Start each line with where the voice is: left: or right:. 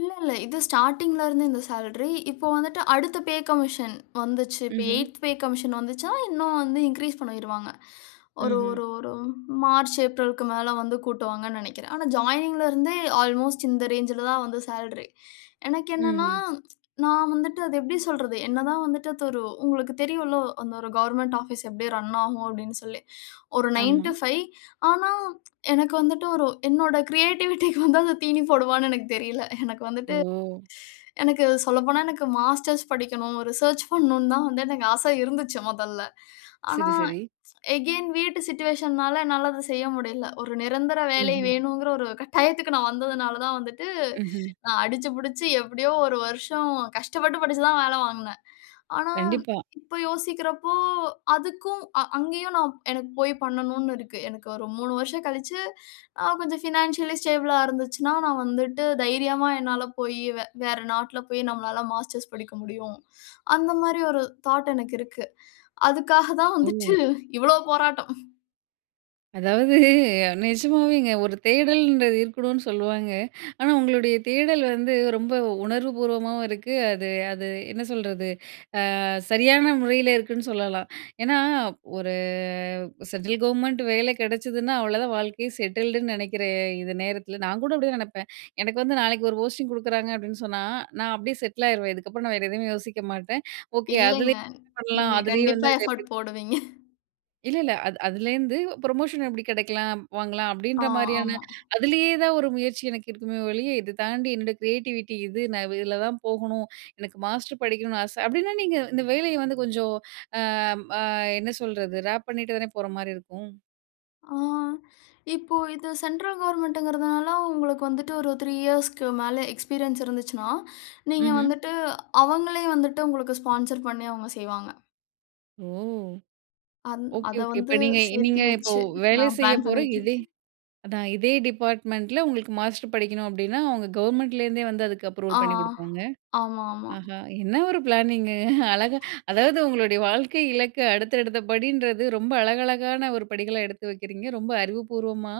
left: இல்லல்ல. இது ஸ்டார்ட்டிங்ல இருந்து இந்த சேல்ரி. இப்போ வந்துட்டு அடுத்த பே கமிஷன் வந்துச்சு. இப்போ
right: ம்ஹ்ம்.
left: 8த் பே கமிஷன் வந்துச்சுன்னா, இன்னும் வந்து இன்கிரீஸ் பண்ணிருவாங்க. ஒரு
right: ம்ஹ்ம்.
left: ஒரு ஒரு மார்ச், ஏப்ரல்க்கு மேல வந்து கூட்டுவாங்கன்னு நெனைக்கிறேன். ஆனா, ஜாயினிங்ல இருந்தே அல்மோஸ்ட் இந்த ரேஞ்சுல தான் வந்து சேல்ரி. எனக்கு என்னனன்னா,
right: ம்ஹ்ம்.
left: நான் வந்துட்டு அத எப்டி சொல்றது? என்னதான் வந்துட்டு அது ஒரு உங்களுக்கு தெரியுல்ல, அந்த ஒரு கவர்ன்மென்ட் ஆபீஸ் எப்டி ரன்னாகும் அப்டின்னு சொல்லி, ஒரு நைன்
right: ஆமா.
left: டு ஃபைவ் ஆனா, எனக்கு வந்துட்டு ஒரு என்னோட கிரியேட்டிவிட்டிக்கு வந்து அது தீனி போடுமான்னு எனக்கு தெரியல. எனக்கு வந்துட்டு
right: ஓ!
left: எனக்கு சொல்லப்போனா, எனக்கு மாஸ்டர்ஸ் படிக்கணும். ரிசர்ச் பண்ணணும்னு தான் வந்து எனக்கு ஆச இருந்துச்சு, மொதல்ல. ஆனா,
right: சரி, சரி.
left: அகைன் வீட்டு சிட்யூயேஷன்னால என்னால அத செய்ய முடியல. ஒரு நிரந்தர வேலை
right: ம்ஹ்ம்.
left: வேணுங்குற ஒரு கட்டாயத்துக்கு நான் வந்ததுனால தான் வந்துட்டு,
right: ம்ஹ்ம்.
left: நான் அடிச்சு புடிச்சு எப்டியோ 1 வருஷம் கஷ்டப்பட்டு, படிச்சு தான் வேல வாங்கினே. ஆனா,
right: கண்டிப்பா.
left: இப்போ யோசிக்கிறப்போ அதுக்கும் அ அங்கயும் நான் எனக்கு போய் பண்ணணும்ன்னு இருக்கு. எனக்கு ஒரு 3 வருஷம் கழிச்சு அ கொஞ்சம் பினான்சியலி ஸ்டேபிள்ளா இருந்துச்சுன்னா, நான் வந்துட்டு தைரியமா என்னால போய் வே வேற நாட்ல போய் நம்மலால மாஸ்டர்ஸ் படிக்க முடியும். அந்த மாரி ஒரு தாட் எனக்கு இருக்கு. அதுக்காக தான்
right: ஓ!
left: வந்துட்டு இவ்வளோ போராட்டம்.
right: அதாவது, நெஜமாவேங்க. ஒரு தேடல்ன்றது இருக்கணும்னு சொல்லுவாங்க. ஆனா, உங்களுடைய தேடல் வந்து ரொம்ப உணர்வு பூர்வமாவும் இருக்கு. அது அது என்ன சொல்றது அ சரியான முறையில இருக்குன்னு சொல்லலாம். ஏனா, ஒரு சென்ட்ரல் கவர்மெண்ட் வேல கெடச்சதுன்னா, அவ்வளோதான் வாழ்க்கையே செட்டில்டுன்னு நெனைக்கிற இந்த நேரத்தில நான் கூட அப்டிதான் நெனப்பேன். எனக்கு வந்து நாளைக்கு ஒரு போஸ்டிங் குடுக்குறாங்க அப்டின்னு சொன்னா, நான் அப்டியே செட்லாயிருவேன். இதுக்கப்புறம் நான் வேற எதுவுமே யோசிக்க மாட்டேன். ஓகே
left: இல்லைங்க.
right: அதுலேயும் என்ன பண்ணலாம்?
left: நீங்க
right: அதுலேயே வந்து
left: கண்டிப்பா எஃபோர்ட்
right: எப்டி
left: போடுவீங்க.
right: இல்லல்ல. அது அதுலேருந்து ப்ரமோஷன் எப்டி கெடைக்கலாம்? வாங்கலாம்.
left: ஆ,
right: அப்டீன்ற மாரியான
left: ஆமா.
right: அதுலயே தான் ஒரு முயற்சி எனக்கு இருக்குமே ஒழிய, இத தாண்டி என்னோட கிரியேட்டிவிட்டி இது, நான் இதில தான் போகணும். எனக்கு மாஸ்டர் படிக்கணும்னு ஆச அப்டின்னா, நீங்க இந்த வேலைய வந்து கொஞ்சம் ஆ ஆ என்ன சொல்றது? ரேப் பண்ணிட்டு தானே போற மாரி இருக்கும்.
left: ஆ. இப்போ இது சென்ட்ரல் கவர்ன்மென்ட்ங்கிறனால உங்களுக்கு வந்துட்டு ஒரு 3 இயர்ஸ்க்கு மேல எக்ஸ்பீரியன்ஸ் இருந்துச்சுனா, நீங்க
right: ம்ஹ்ம்.
left: வந்துட்டு அவங்களே வந்துட்டு உங்களுக்கு ஸ்பான்சர் பண்ணி அவங்க செய்வாங்க.
right: ஓ!
left: அந்
right: ஓகே,
left: அத
right: ஓகே. இப்ப
left: வந்து
right: நீங்க
left: சேர்த்தி
right: நீங்க இப்போ
left: வெச்சு
right: வேலை
left: நான்
right: செய்ய
left: பிளான்
right: போற இதே
left: பண்ணீட்டிருக்கேன்.
right: அதான் இதே டிபார்ட்மெண்டில உங்களுக்கு மாஸ்டர் படிக்கணும். அப்டினா, அவங்க கவர்மெண்ட்லேருந்தே வந்து அதுக்கு அப்ரூவல்
left: ஆ.
right: பண்ணிக் குடுப்பாங்க.
left: ஆமாமா.
right: ஆஹா! என்ன ஒரு பிளானிங் அழகா அதாவது உங்களுடைய வாழ்க்கை இலக்க அடுத்த அடுத்த படின்றது ரொம்ப அழகழகான 1 படிகள எடுத்து வக்கிறீங்க. ரொம்ப அறிவுபூர்வமா,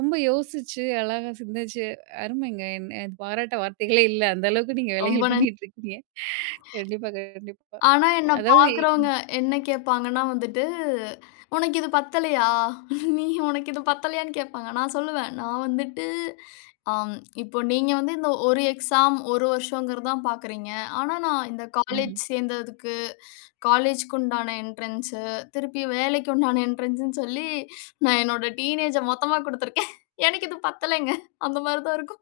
right: ரொம்ப யோசிச்சு, அழகா சிந்திச்சு. அருமைங்க! எ பாராட்ட வார்த்தைகளே இல்ல! அந்த அளவுக்கு நீங்க
left: ரொம்ப
right: வேலைகள்
left: நன்
right: பண்ணீட்டு இருக்கீங்க. கண்டிப்பா, கண்டிப்பா.
left: ஆனா, என்ன
right: அதாவது
left: பார்க்கறவங்க
right: ம்.
left: என்ன கேட்பாங்கன்னா, வந்துட்டு உனக்கு இது பத்தலையா? நீ உனக்கு இது பத்தலையான்னு கேட்பாங்க. நான் சொல்லுவேன். நான் வந்துட்டு ஆ இப்போ நீங்க வந்து இந்த 1 எக்ஸாம் 1 வருஷங்கிறது தான் பார்க்கிறீங்க. ஆனா, நான் இந்த
right: ம்ஹ்ம்.
left: காலேஜ் சேர்ந்ததுக்கு, காலேஜ்க்குண்டான என்ட்ரன்ஸ் திருப்பி வேலைக்கு உண்டான என்ட்ரன்ஸ்ன்னு சொல்லி நான் என்னுடைய டீனேஜ மொத்தமா குடுத்திருக்கேன். எனக்கு இது பத்தலங்க. அந்த மாரி தான் இருக்கும்.